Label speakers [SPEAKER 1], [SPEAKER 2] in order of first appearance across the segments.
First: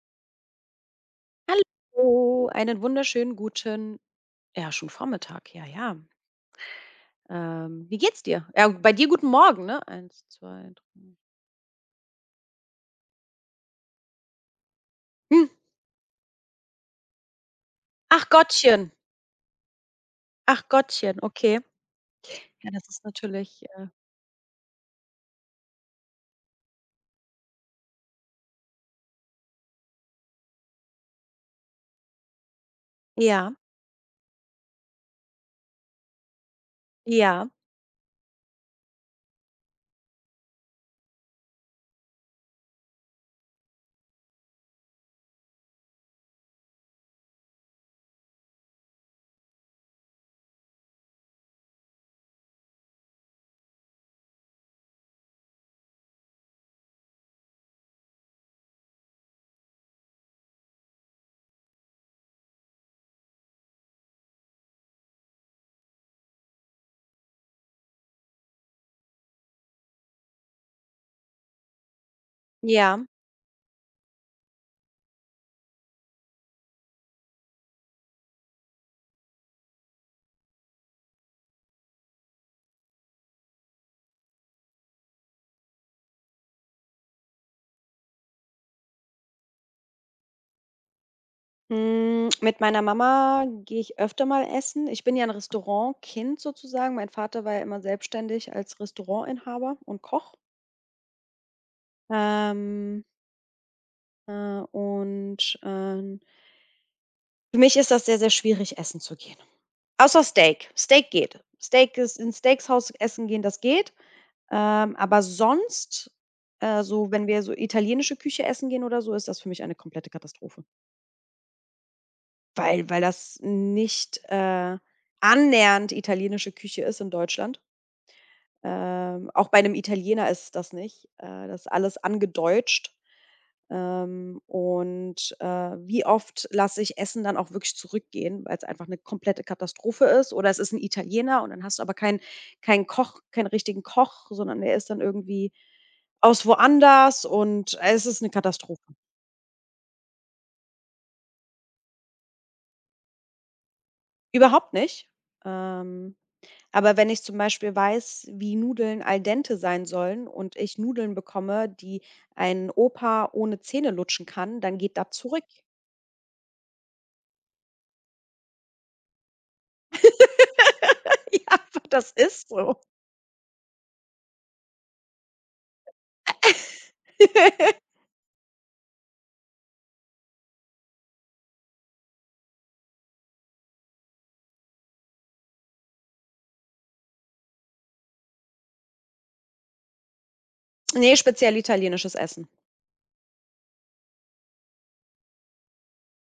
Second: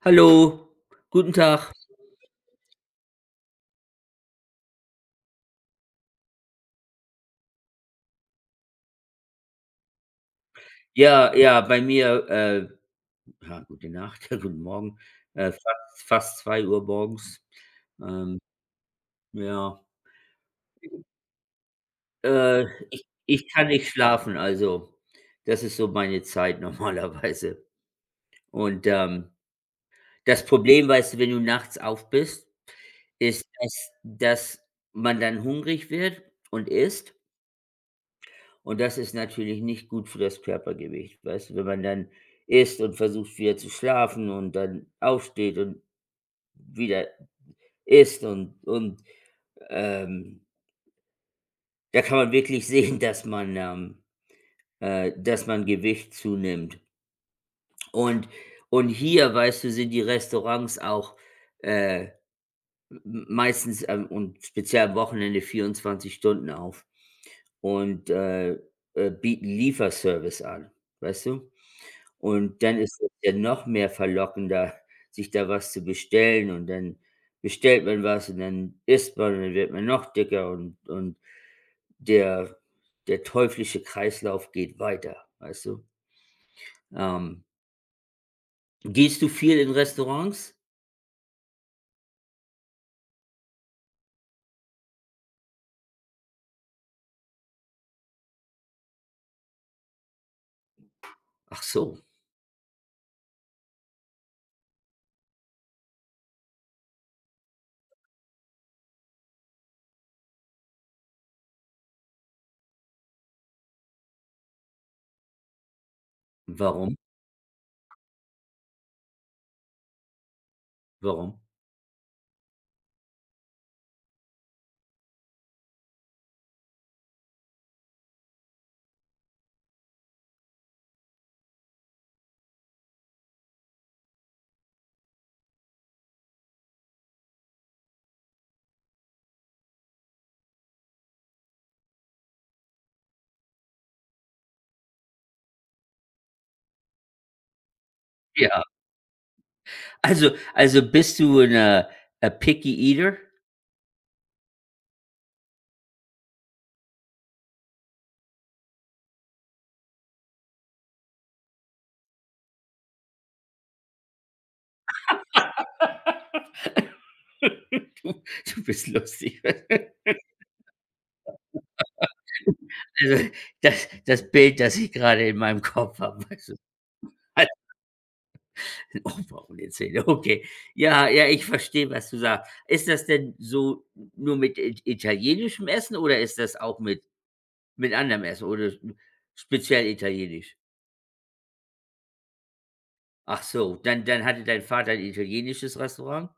[SPEAKER 1] Hallo, guten Tag.
[SPEAKER 2] Hallo, einen wunderschönen guten, ja, schon Vormittag, ja, ja. Wie geht's dir? Ja, bei dir guten Morgen, ne? Eins, zwei, drei.
[SPEAKER 1] Ja, ja, bei mir, ja, gute Nacht, ja, guten Morgen,
[SPEAKER 2] Hm,
[SPEAKER 1] fast 2 Uhr morgens.
[SPEAKER 2] ach
[SPEAKER 1] Ähm,
[SPEAKER 2] Gottchen,
[SPEAKER 1] ja,
[SPEAKER 2] ach Gottchen, okay.
[SPEAKER 1] äh,
[SPEAKER 2] Ja, das ist
[SPEAKER 1] ich
[SPEAKER 2] natürlich,
[SPEAKER 1] kann nicht schlafen, also das ist so meine Zeit normalerweise. Und, das Problem, weißt du, wenn du nachts auf bist, ist,
[SPEAKER 2] ja,
[SPEAKER 1] dass man dann hungrig wird und isst.
[SPEAKER 2] ja,
[SPEAKER 1] Und das ist natürlich nicht gut für das Körpergewicht, weißt du? Wenn man dann isst und versucht wieder zu schlafen und dann aufsteht und wieder isst und, ähm, da kann man wirklich sehen, dass man Gewicht zunimmt. Und und hier, weißt du, sind die Restaurants auch, äh, m meistens, und speziell am Wochenende 24 Stunden auf und, bieten Lieferservice an, weißt du? Und dann ist
[SPEAKER 2] ja.
[SPEAKER 1] es ja noch mehr verlockender, sich da was zu bestellen und dann bestellt man was und dann isst man und dann wird man noch dicker und der der teuflische Kreislauf geht weiter, weißt du? Ähm, gehst du viel in Restaurants?
[SPEAKER 2] Hm, mit meiner Mama gehe ich öfter mal essen. Ich bin ja ein Restaurantkind sozusagen. Mein Vater war ja immer selbstständig als Restaurantinhaber und Koch.
[SPEAKER 1] Ach so,
[SPEAKER 2] Ähm, äh, und, für mich ist das sehr, sehr schwierig, essen zu gehen. Außer Steak. Steak geht. Steak ist in Steakshaus essen gehen, das geht. Aber sonst,
[SPEAKER 1] warum?
[SPEAKER 2] so wenn wir so italienische Küche essen gehen oder so, ist das für mich eine komplette Katastrophe.
[SPEAKER 1] Warum?
[SPEAKER 2] Weil das nicht, annähernd italienische Küche ist in Deutschland. Auch bei einem Italiener ist das nicht. Das ist alles angedeutscht. Und, wie oft lasse ich Essen dann auch wirklich zurückgehen, weil es einfach eine komplette Katastrophe ist oder es ist ein Italiener und dann hast du aber keinen richtigen Koch, sondern der ist dann irgendwie aus woanders und es ist eine
[SPEAKER 1] Ja,
[SPEAKER 2] Katastrophe.
[SPEAKER 1] also bist du 'ne a picky eater?
[SPEAKER 2] Überhaupt nicht. Ähm Aber wenn ich zum Beispiel weiß, wie Nudeln al dente sein sollen und ich Nudeln bekomme, die ein Opa ohne Zähne lutschen kann, dann geht das zurück.
[SPEAKER 1] Du bist lustig.
[SPEAKER 2] Ja, aber das ist so.
[SPEAKER 1] Also, das Bild, das ich gerade in meinem Kopf habe, weißt du? Oh, brauchen die Zähne, okay. Ja, ja, ich verstehe, was du sagst. Ist das denn so nur mit it italienischem Essen oder ist das auch mit anderem Essen oder s speziell italienisch?
[SPEAKER 2] Ne, speziell italienisches Essen.
[SPEAKER 1] Ach so, dann hatte dein Vater ein italienisches Restaurant?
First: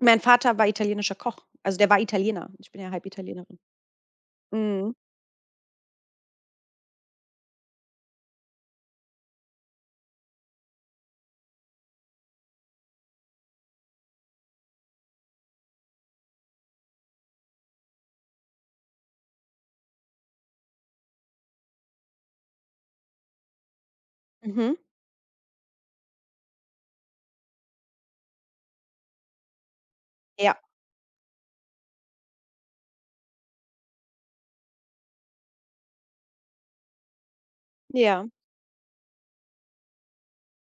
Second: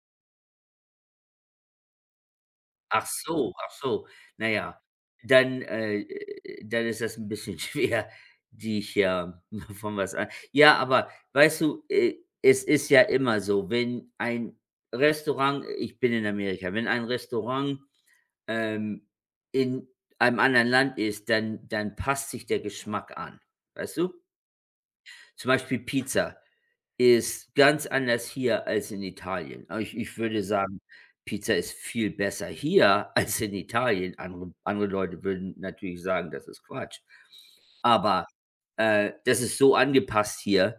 [SPEAKER 2] Mein Vater war italienischer Koch. Also, der war Italiener. Ich bin ja halb
[SPEAKER 1] Ach so,
[SPEAKER 2] Italienerin.
[SPEAKER 1] ach so. Na ja,
[SPEAKER 2] Mhm.
[SPEAKER 1] dann ist das ein bisschen schwer, dich, von was an ja, aber weißt du, es ist ja immer so, wenn ein Restaurant, ich bin in Amerika, wenn ein Restaurant, ähm, in einem anderen Land ist, dann passt sich der Geschmack an, weißt du?
[SPEAKER 2] Mhm.
[SPEAKER 1] Zum Beispiel Pizza ist ganz anders hier als in Italien. Aber ich würde
[SPEAKER 2] Ja,
[SPEAKER 1] sagen, Pizza ist viel besser hier als in Italien. Andere Leute würden natürlich sagen, das ist Quatsch.
[SPEAKER 2] ja,
[SPEAKER 1] Aber, das ist so angepasst hier.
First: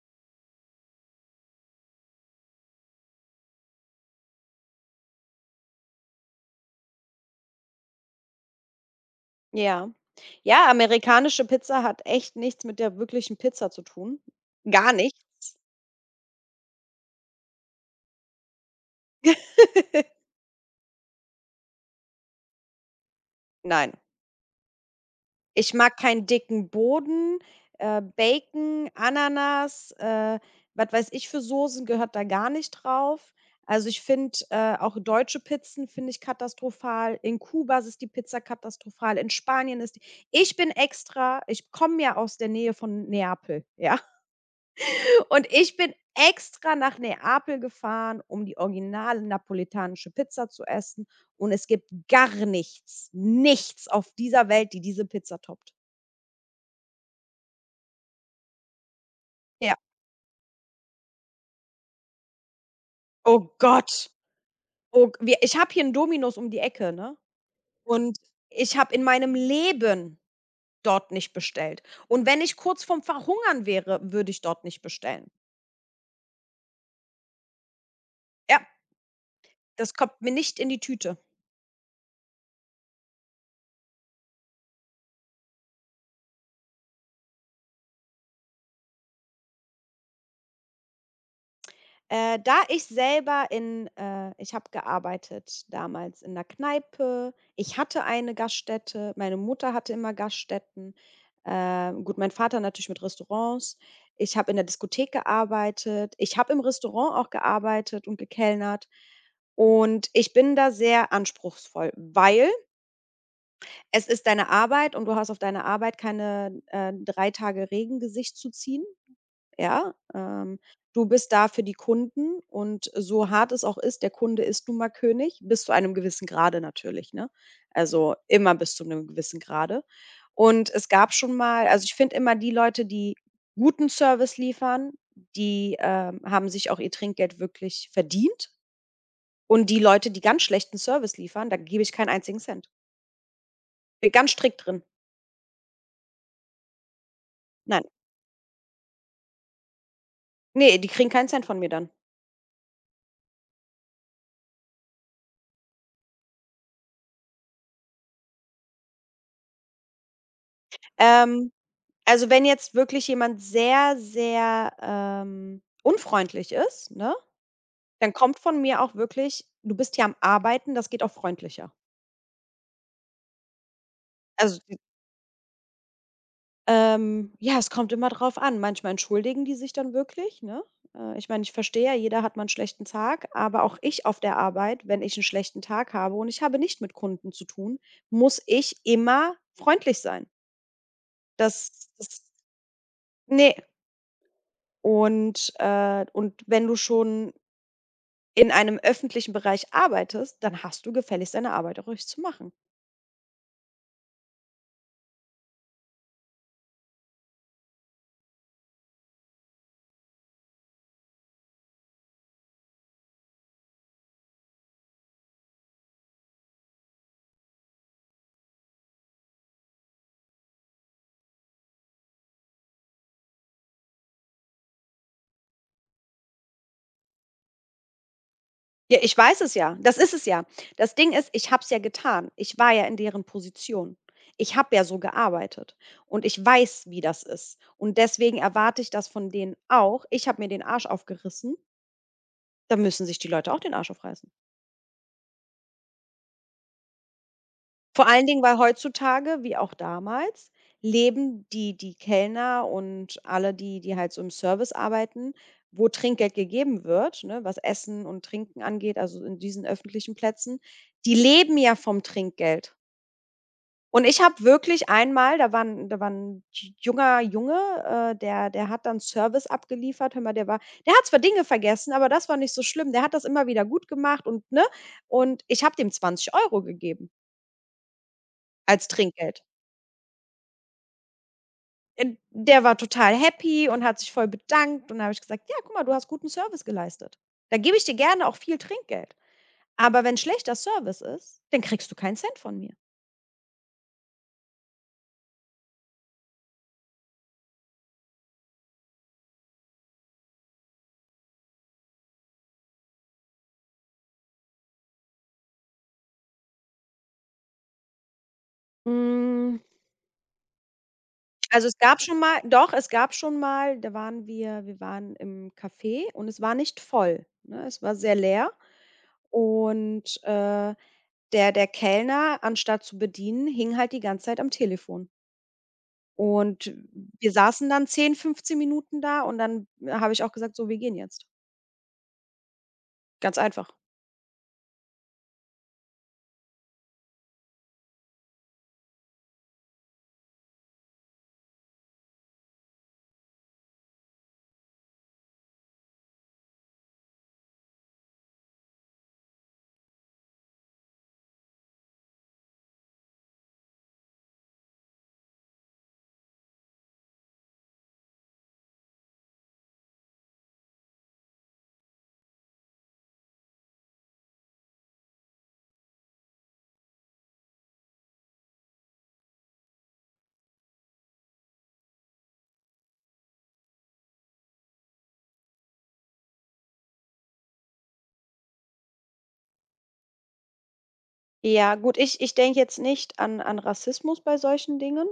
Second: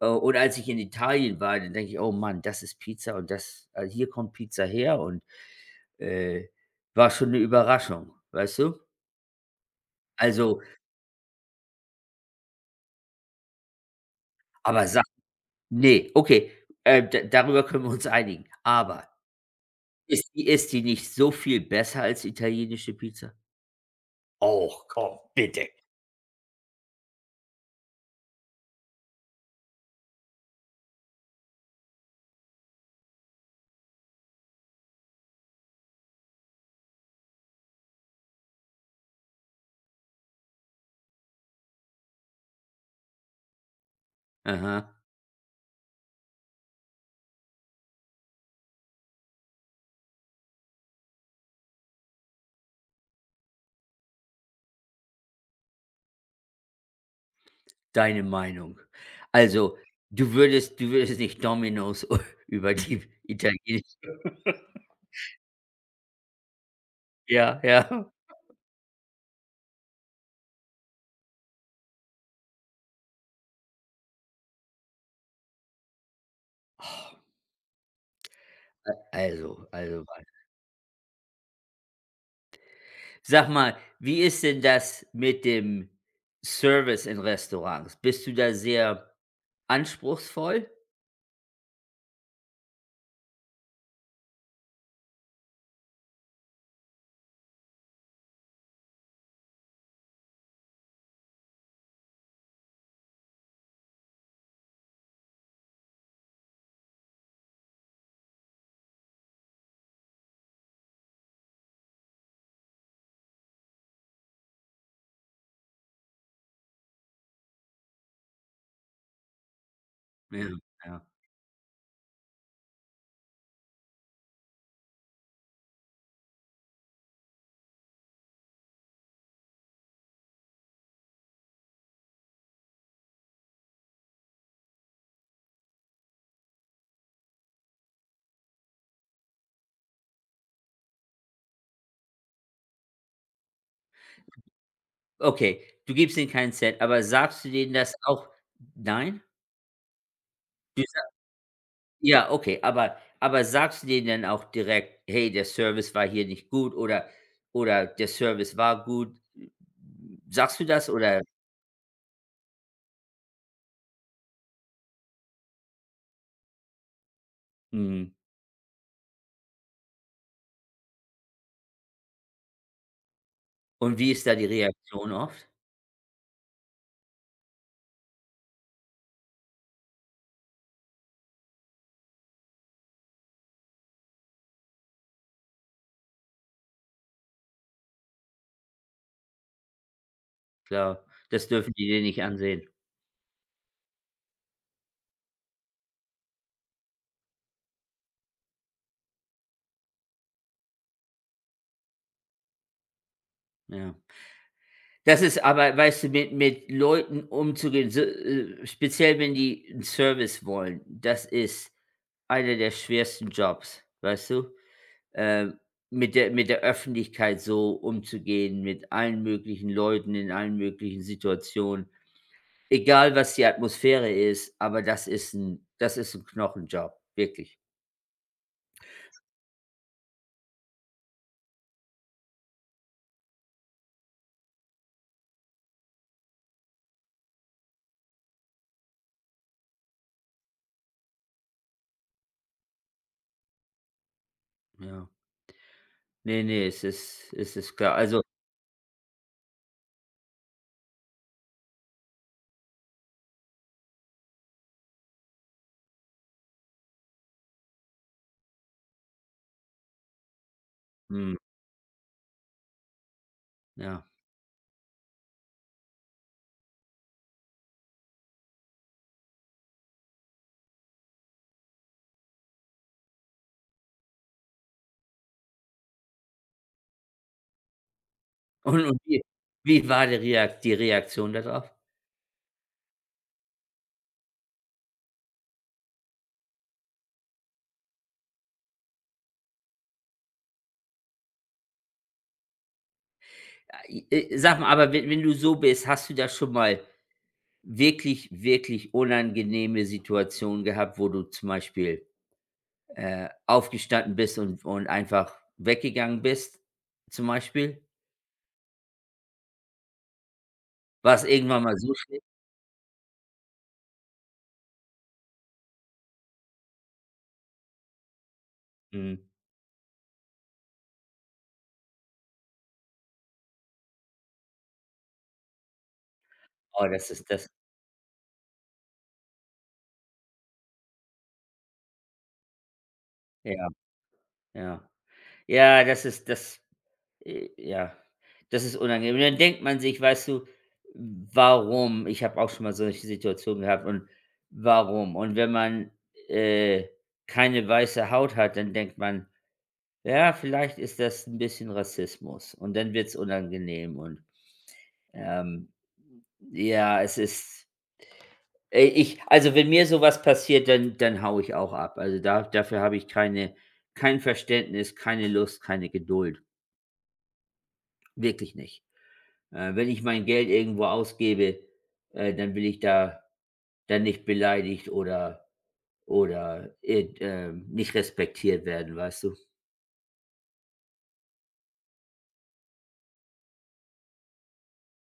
[SPEAKER 1] Und als ich in Italien war, dann denke ich: „Oh Mann, das ist Pizza und das also, hier kommt Pizza her" und, äh, war schon eine Überraschung, weißt du?
[SPEAKER 2] ja.
[SPEAKER 1] Also,
[SPEAKER 2] Ja, amerikanische Pizza hat echt nichts mit der wirklichen Pizza zu tun.
[SPEAKER 1] aber
[SPEAKER 2] Gar
[SPEAKER 1] sag,
[SPEAKER 2] nichts.
[SPEAKER 1] ne, okay, da darüber können wir uns einigen. Aber ist die nicht so viel besser als italienische Pizza?
[SPEAKER 2] Nein.
[SPEAKER 1] Och, komm, bitte.
[SPEAKER 2] Ich mag keinen dicken Boden, Bacon, Ananas, was weiß ich, für Soßen gehört da gar nicht drauf. Also, ich finde, auch deutsche Pizzen finde ich katastrophal. In Kuba ist die Pizza katastrophal, in Spanien ist die. Ich bin extra Ich komme ja aus der Nähe von Neapel, ja?
[SPEAKER 1] Aha,
[SPEAKER 2] Und ich bin extra nach Neapel gefahren, um die originale neapolitanische Pizza zu essen, und es gibt gar nichts, nichts auf dieser Welt, die diese Pizza toppt.
[SPEAKER 1] deine Meinung.
[SPEAKER 2] Ja.
[SPEAKER 1] Also, du würdest nicht Domino's über die
[SPEAKER 2] Oh Gott.
[SPEAKER 1] italienische,
[SPEAKER 2] Oh g wir Ich habe hier 'n Domino's um die Ecke, ne?
[SPEAKER 1] ja, ja.
[SPEAKER 2] Und ich habe in meinem Leben dort nicht bestellt. Und wenn ich kurz vorm Verhungern wäre, würde ich dort nicht bestellen. Ja,
[SPEAKER 1] Also
[SPEAKER 2] das
[SPEAKER 1] also
[SPEAKER 2] kommt
[SPEAKER 1] Mann.
[SPEAKER 2] mir nicht in die Tüte.
[SPEAKER 1] Sag mal, wie ist denn das mit dem Service in Restaurants? Bist du da sehr anspruchsvoll?
[SPEAKER 2] Da ich selber in Ich habe gearbeitet damals in der Kneipe. Ich hatte eine Gaststätte. Meine Mutter hatte immer Gaststätten. Gut, mein Vater natürlich mit Restaurants. Ich habe in der Diskothek gearbeitet. Ich habe im Restaurant auch gearbeitet und gekellnert. Und ich bin da sehr anspruchsvoll, weil es ist deine Arbeit und du hast auf deine Arbeit keine, 3 Tage Regengesicht zu ziehen. Ja,
[SPEAKER 1] Ja, ja.
[SPEAKER 2] du bist da für die Kunden, und so hart es auch ist, der Kunde ist nun mal König, bis zu einem gewissen Grade natürlich, ne? Also, immer bis zu einem gewissen Grade. Und es gab schon mal, also, ich finde immer, die Leute, die guten Service liefern, die, haben sich auch ihr Trinkgeld wirklich verdient. Und die Leute, die ganz schlechten Service liefern, da gebe ich keinen einzigen Cent. Bin ganz strikt drin.
[SPEAKER 1] Okay, du gibst denen keinen Cent, aber sagst du denen
[SPEAKER 2] Nein.
[SPEAKER 1] das auch, nein?
[SPEAKER 2] Nee,
[SPEAKER 1] Du
[SPEAKER 2] die
[SPEAKER 1] sa,
[SPEAKER 2] kriegen keinen Cent von mir dann.
[SPEAKER 1] ja, okay, aber sagst du denen dann auch direkt: „Hey, der Service war hier nicht gut" oder „Der Service war gut"? Sagst du das, oder?
[SPEAKER 2] Ähm Also, wenn jetzt wirklich jemand sehr, sehr, unfreundlich ist, ne,
[SPEAKER 1] Mhm.
[SPEAKER 2] dann kommt von mir auch wirklich: „Du bist hier am Arbeiten, das geht auch freundlicher.“
[SPEAKER 1] Und wie ist da die
[SPEAKER 2] Also, d
[SPEAKER 1] Reaktion oft?
[SPEAKER 2] ja, es kommt immer drauf an. Manchmal entschuldigen die sich dann wirklich, ne? Ich meine, ich verstehe ja, jeder hat mal einen schlechten Tag, aber auch ich auf der Arbeit, wenn ich einen schlechten Tag habe und ich habe nicht mit Kunden zu tun, muss ich immer freundlich sein.
[SPEAKER 1] Klar, das
[SPEAKER 2] Das
[SPEAKER 1] dürfen die dir
[SPEAKER 2] das
[SPEAKER 1] nicht ansehen.
[SPEAKER 2] ne. Und wenn du schon in einem öffentlichen Bereich arbeitest, dann hast du gefälligst deine Arbeit auch ruhig zu machen.
[SPEAKER 1] Ja. Das ist aber, weißt du, mit Leuten umzugehen, so, speziell wenn die 'n Service wollen, das ist einer der schwersten Jobs, weißt du? äh, mit der Öffentlichkeit so umzugehen, mit allen möglichen Leuten in allen möglichen Situationen. Egal, was die Atmosphäre ist, aber das ist ein Knochenjob, wirklich.
[SPEAKER 2] Ja, ich weiß es ja. Das ist es ja. Das Ding ist, ich habe es ja getan. Ich war ja in deren Position. Ich habe ja so gearbeitet und ich weiß, wie das ist. Und deswegen erwarte ich das von denen auch. Ich habe mir den Arsch aufgerissen, da müssen sich die Leute auch den Arsch aufreißen.
[SPEAKER 1] Ja. Ne, ne, es ist klar.
[SPEAKER 2] Vor
[SPEAKER 1] Also,
[SPEAKER 2] allen Dingen, weil heutzutage, wie auch damals, leben die Kellner und alle, die halt so im Service arbeiten, wo Trinkgeld gegeben wird, ne, was Essen und Trinken angeht, also in diesen öffentlichen Plätzen, die
[SPEAKER 1] mhm,
[SPEAKER 2] leben ja vom Trinkgeld. Und
[SPEAKER 1] ja.
[SPEAKER 2] ich habe wirklich einmal, da war 'n j junger Junge, der hat dann Service abgeliefert. Hör mal, der hat zwar Dinge vergessen, aber das war nicht so schlimm. Der hat das immer wieder gut gemacht und, ne? Und ich habe dem 20 € gegeben
[SPEAKER 1] Und
[SPEAKER 2] als
[SPEAKER 1] und wie
[SPEAKER 2] Trinkgeld.
[SPEAKER 1] wie war die Reaktion darauf drauf?
[SPEAKER 2] Der war total happy und hat sich voll bedankt und da habe ich gesagt: „Ja, guck mal, du hast guten Service geleistet. Da gebe ich dir gerne auch viel Trinkgeld. Aber wenn schlechter Service ist, dann kriegst du keinen Cent von mir.“
[SPEAKER 1] Sag mal, aber wenn du so bist, hast du da schon mal wirklich, wirklich unangenehme Situationen gehabt, wo du zum Beispiel aufgestanden bist und einfach weggegangen bist zum Beispiel?
[SPEAKER 2] Hm,
[SPEAKER 1] War's irgendwann
[SPEAKER 2] also,
[SPEAKER 1] mal
[SPEAKER 2] es
[SPEAKER 1] so
[SPEAKER 2] gab schon
[SPEAKER 1] schlimm?
[SPEAKER 2] mal, doch, es gab schon mal, da waren wir wir waren im Café und es war nicht voll, ne? Es war sehr leer
[SPEAKER 1] Mhm.
[SPEAKER 2] und, der Kellner, anstatt zu bedienen, hing halt die ganze Zeit am Telefon. Und
[SPEAKER 1] Oh, das ist
[SPEAKER 2] wir
[SPEAKER 1] das,
[SPEAKER 2] saßen dann 10, 15 Minuten da und dann habe ich auch gesagt: „So, wir gehen jetzt.“ Ganz
[SPEAKER 1] ja,
[SPEAKER 2] einfach.
[SPEAKER 1] ja. Ja, das ist das, ja, das ist unangenehm. Und dann denkt man sich, weißt du: „Warum?" Ich habe auch schon mal solche Situationen gehabt und warum? Und wenn man, äh, keine weiße Haut hat, dann denkt man: „Ja, vielleicht ist das ein bisschen Rassismus." Und dann wird's unangenehm und, ähm Ja, es ist ich also, wenn mir so was passiert, dann hau ich auch ab. Also, da dafür habe ich kein Verständnis, keine Lust, keine Geduld. Wirklich nicht. Wenn ich mein Geld irgendwo ausgebe, dann will ich da, dann nicht beleidigt oder irgend nicht respektiert werden, weißt du?
[SPEAKER 2] Ja, gut, ich denke jetzt nicht an Rassismus bei solchen Dingen.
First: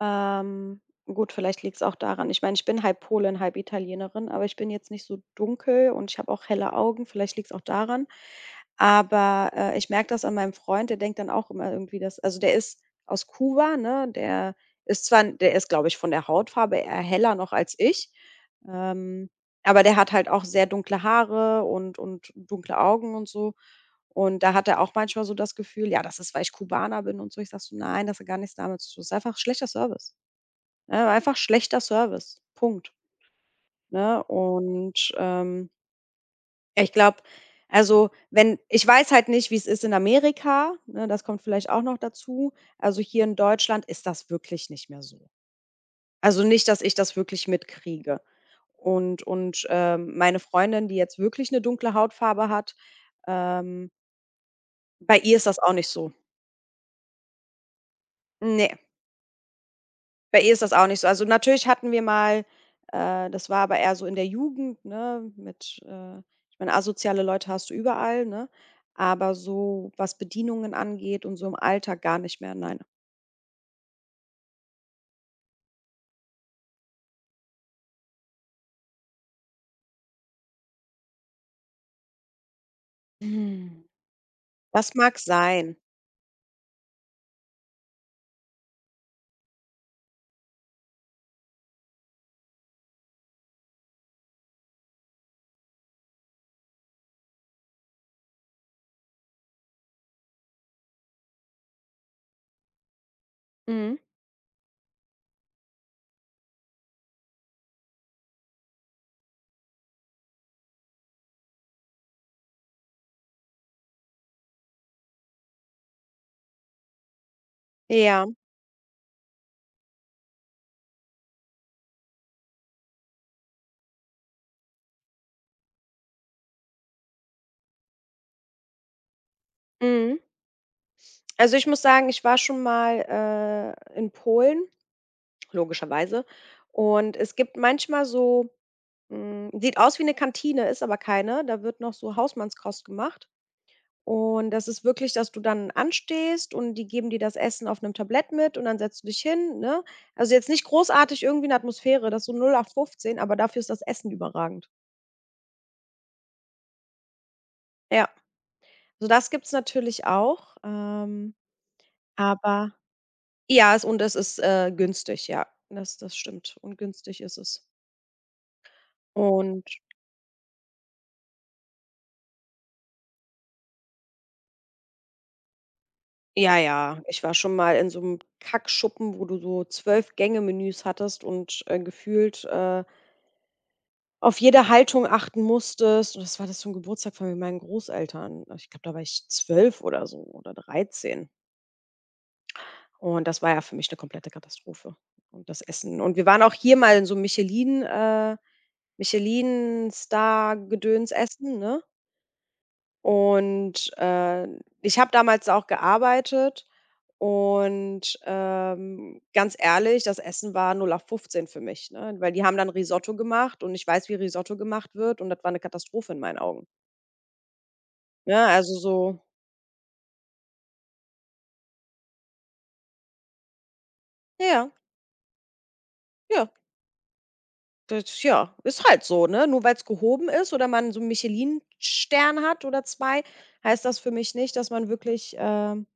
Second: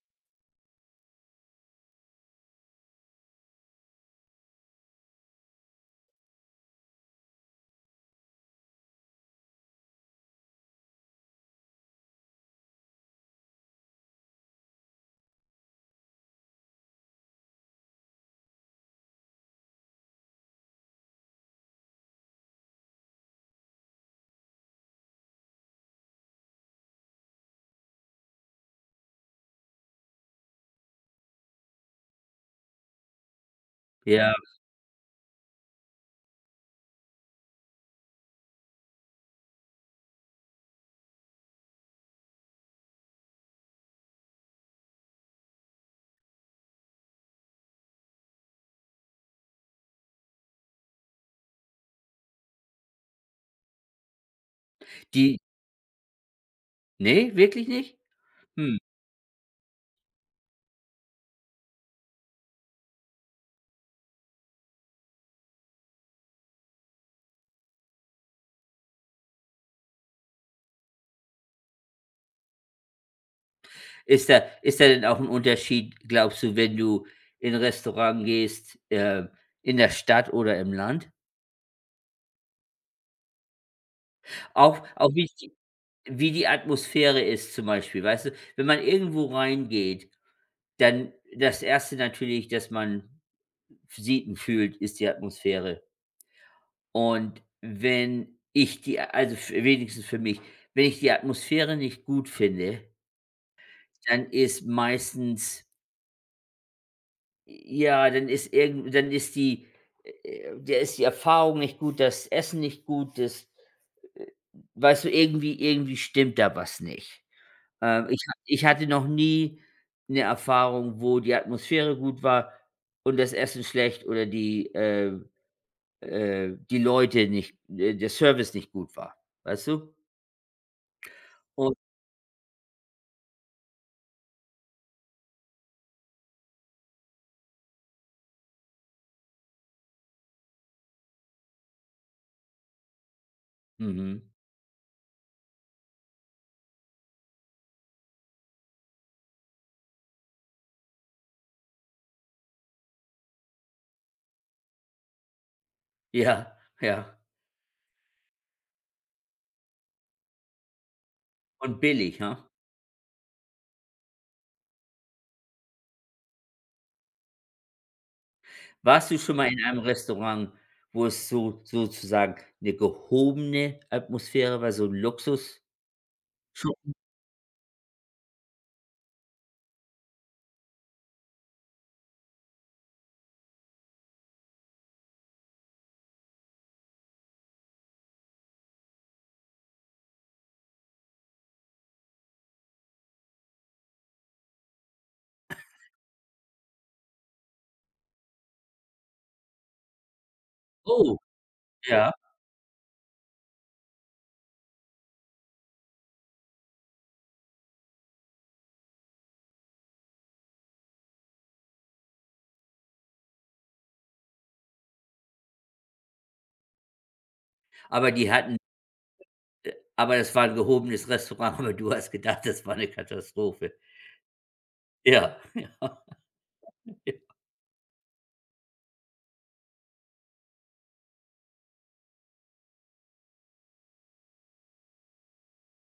[SPEAKER 2] Ähm, gut, vielleicht liegt es auch daran. Ich meine, ich bin halb Polin, halb Italienerin, aber ich bin jetzt nicht so dunkel und ich habe auch helle Augen. Vielleicht liegt es auch daran. Aber, ich merke das an meinem Freund, der denkt dann auch immer irgendwie, dass, also, der ist aus Kuba, ne? Der ist, glaube ich, von der Hautfarbe eher heller noch als ich, ähm, aber der hat halt auch sehr dunkle Haare und dunkle Augen und so. Und da hat er auch manchmal so das Gefühl: „Ja, das ist, weil ich Kubaner bin“ und so. Ich sage so: „Nein, das hat gar nichts damit zu tun. Das ist einfach schlechter Service.“ Ne, einfach schlechter Service, Punkt, ne?
[SPEAKER 1] Ja,
[SPEAKER 2] Und, ja, ich glaube, also, wenn ich weiß halt nicht, wie es ist in Amerika, ne, das kommt vielleicht auch noch dazu. Also, hier in Deutschland ist das wirklich nicht mehr so. Also, nicht, dass ich das wirklich mitkriege. Und, meine Freundin, die jetzt wirklich eine dunkle Hautfarbe hat, ähm, bei ihr
[SPEAKER 1] die
[SPEAKER 2] ist das auch nicht so.
[SPEAKER 1] ne, wirklich nicht?
[SPEAKER 2] Ne.
[SPEAKER 1] Hm.
[SPEAKER 2] Bei ihr ist das auch nicht so. Also, natürlich hatten wir mal, das war aber eher so in der Jugend, ne, mit ich meine, asoziale Leute hast du überall, ne? Aber so, was Bedienungen angeht und so im Alltag, gar nicht mehr, nein.
[SPEAKER 1] Ist da denn auch ein Unterschied, glaubst du, wenn du in 'n Restaurant gehst, in der Stadt oder im Land?
[SPEAKER 2] Mhm.
[SPEAKER 1] Auch
[SPEAKER 2] Das
[SPEAKER 1] auch
[SPEAKER 2] mag
[SPEAKER 1] wie die
[SPEAKER 2] sein.
[SPEAKER 1] wie die Atmosphäre ist zum Beispiel, weißt du? Wenn man irgendwo reingeht, dann das erste natürlich, das man sieht und fühlt, ist die Atmosphäre. Und wenn ich die, also f wenigstens für mich, wenn ich die Atmosphäre nicht gut finde,
[SPEAKER 2] Mhm.
[SPEAKER 1] dann ist meistens. Ja, dann ist die äh, der ist die Erfahrung nicht gut, das Essen nicht gut, das äh, weißt du, irgendwie stimmt da was nicht. Ich
[SPEAKER 2] Ja.
[SPEAKER 1] ha ich hatte noch nie eine Erfahrung, wo die Atmosphäre gut war und das Essen schlecht oder die, die Leute nicht der Service nicht gut war, weißt du?
[SPEAKER 2] Mhm. Also, ich
[SPEAKER 1] Und
[SPEAKER 2] muss sagen, ich war schon mal, in Polen, logischerweise. Und es gibt manchmal so, sieht aus wie eine Kantine, ist aber keine. Da wird noch so Hausmannskost gemacht.
[SPEAKER 1] mhm,
[SPEAKER 2] Und das ist wirklich, dass du dann anstehst und die geben dir das Essen auf einem Tablett mit und dann setzt du dich hin, ne? Also, jetzt nicht großartig irgendwie eine Atmosphäre, das ist so 08/15, aber dafür ist das Essen überragend.
[SPEAKER 1] ja, ja.
[SPEAKER 2] Ja, so das gibt's natürlich auch,
[SPEAKER 1] Und billig, ha?
[SPEAKER 2] aber ja, es und es ist, günstig, ja. Das stimmt und günstig ist es.
[SPEAKER 1] Warst du schon mal in
[SPEAKER 2] Und
[SPEAKER 1] einem Restaurant, wo es so sozusagen eine gehobene Atmosphäre war, so ein Luxus?
[SPEAKER 2] ja,
[SPEAKER 1] Luxusschuppen?
[SPEAKER 2] ja, ich war schon mal in so einem Kackschuppen, wo du so 12-Gänge-Menüs hattest und, gefühlt, auf jede Haltung achten musstest, und das war das zum Geburtstag von meinen Großeltern. Also, ich glaube, da war ich 12 oder so oder 13 und das war ja für mich eine komplette Katastrophe, und das Essen. Und wir waren auch hier mal in so Michelin-Star-Gedöns
[SPEAKER 1] Oh,
[SPEAKER 2] essen, ne?
[SPEAKER 1] ja.
[SPEAKER 2] Und, ich habe damals auch gearbeitet und, ganz ehrlich, das Essen war null auf 15 für mich, ne? Weil die haben dann Risotto gemacht und ich weiß, wie Risotto gemacht wird und das war eine Katastrophe in meinen Augen,
[SPEAKER 1] Aber die
[SPEAKER 2] ne?
[SPEAKER 1] hatten
[SPEAKER 2] Also, so,
[SPEAKER 1] aber das war ein gehobenes Restaurant, aber du hast gedacht, das war eine Katastrophe.
[SPEAKER 2] ja,
[SPEAKER 1] Ja, ja,
[SPEAKER 2] ja,
[SPEAKER 1] ja.
[SPEAKER 2] das, ja, ist halt so, ne? Nur weil es gehoben ist oder man so 'n Michelin-Stern hat oder zwei, heißt das für mich nicht,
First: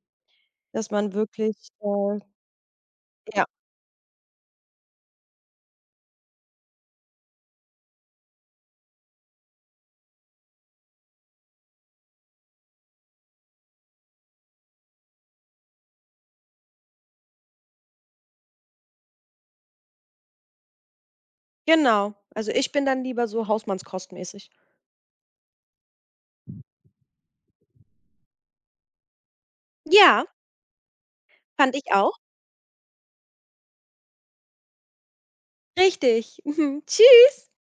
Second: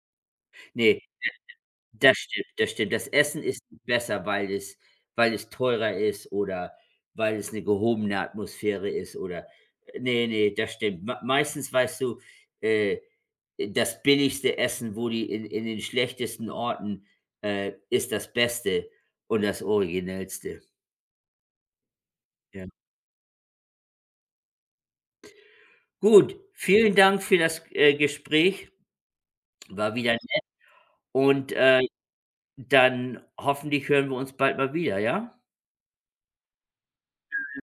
[SPEAKER 2] dass
[SPEAKER 1] Ne,
[SPEAKER 2] man wirklich,
[SPEAKER 1] das stimmt, das stimmt. Das Essen
[SPEAKER 2] ja,
[SPEAKER 1] ist nicht besser, weil es teurer ist oder weil es eine gehobene Atmosphäre ist oder, nee, nee, das stimmt. Meistens, weißt du, äh, das billigste Essen, wo die in den schlechtesten Orten, ist das Beste und das Originellste.
[SPEAKER 2] genau. Also,
[SPEAKER 1] Ja.
[SPEAKER 2] ich bin dann lieber so hausmannskostmäßig.
[SPEAKER 1] Gut, vielen Dank für das, Gespräch. War wieder
[SPEAKER 2] Ja,
[SPEAKER 1] nett und,
[SPEAKER 2] fand ich auch.
[SPEAKER 1] dann hoffentlich hören wir uns bald mal wieder, ja?
[SPEAKER 2] Richtig. Tschüss.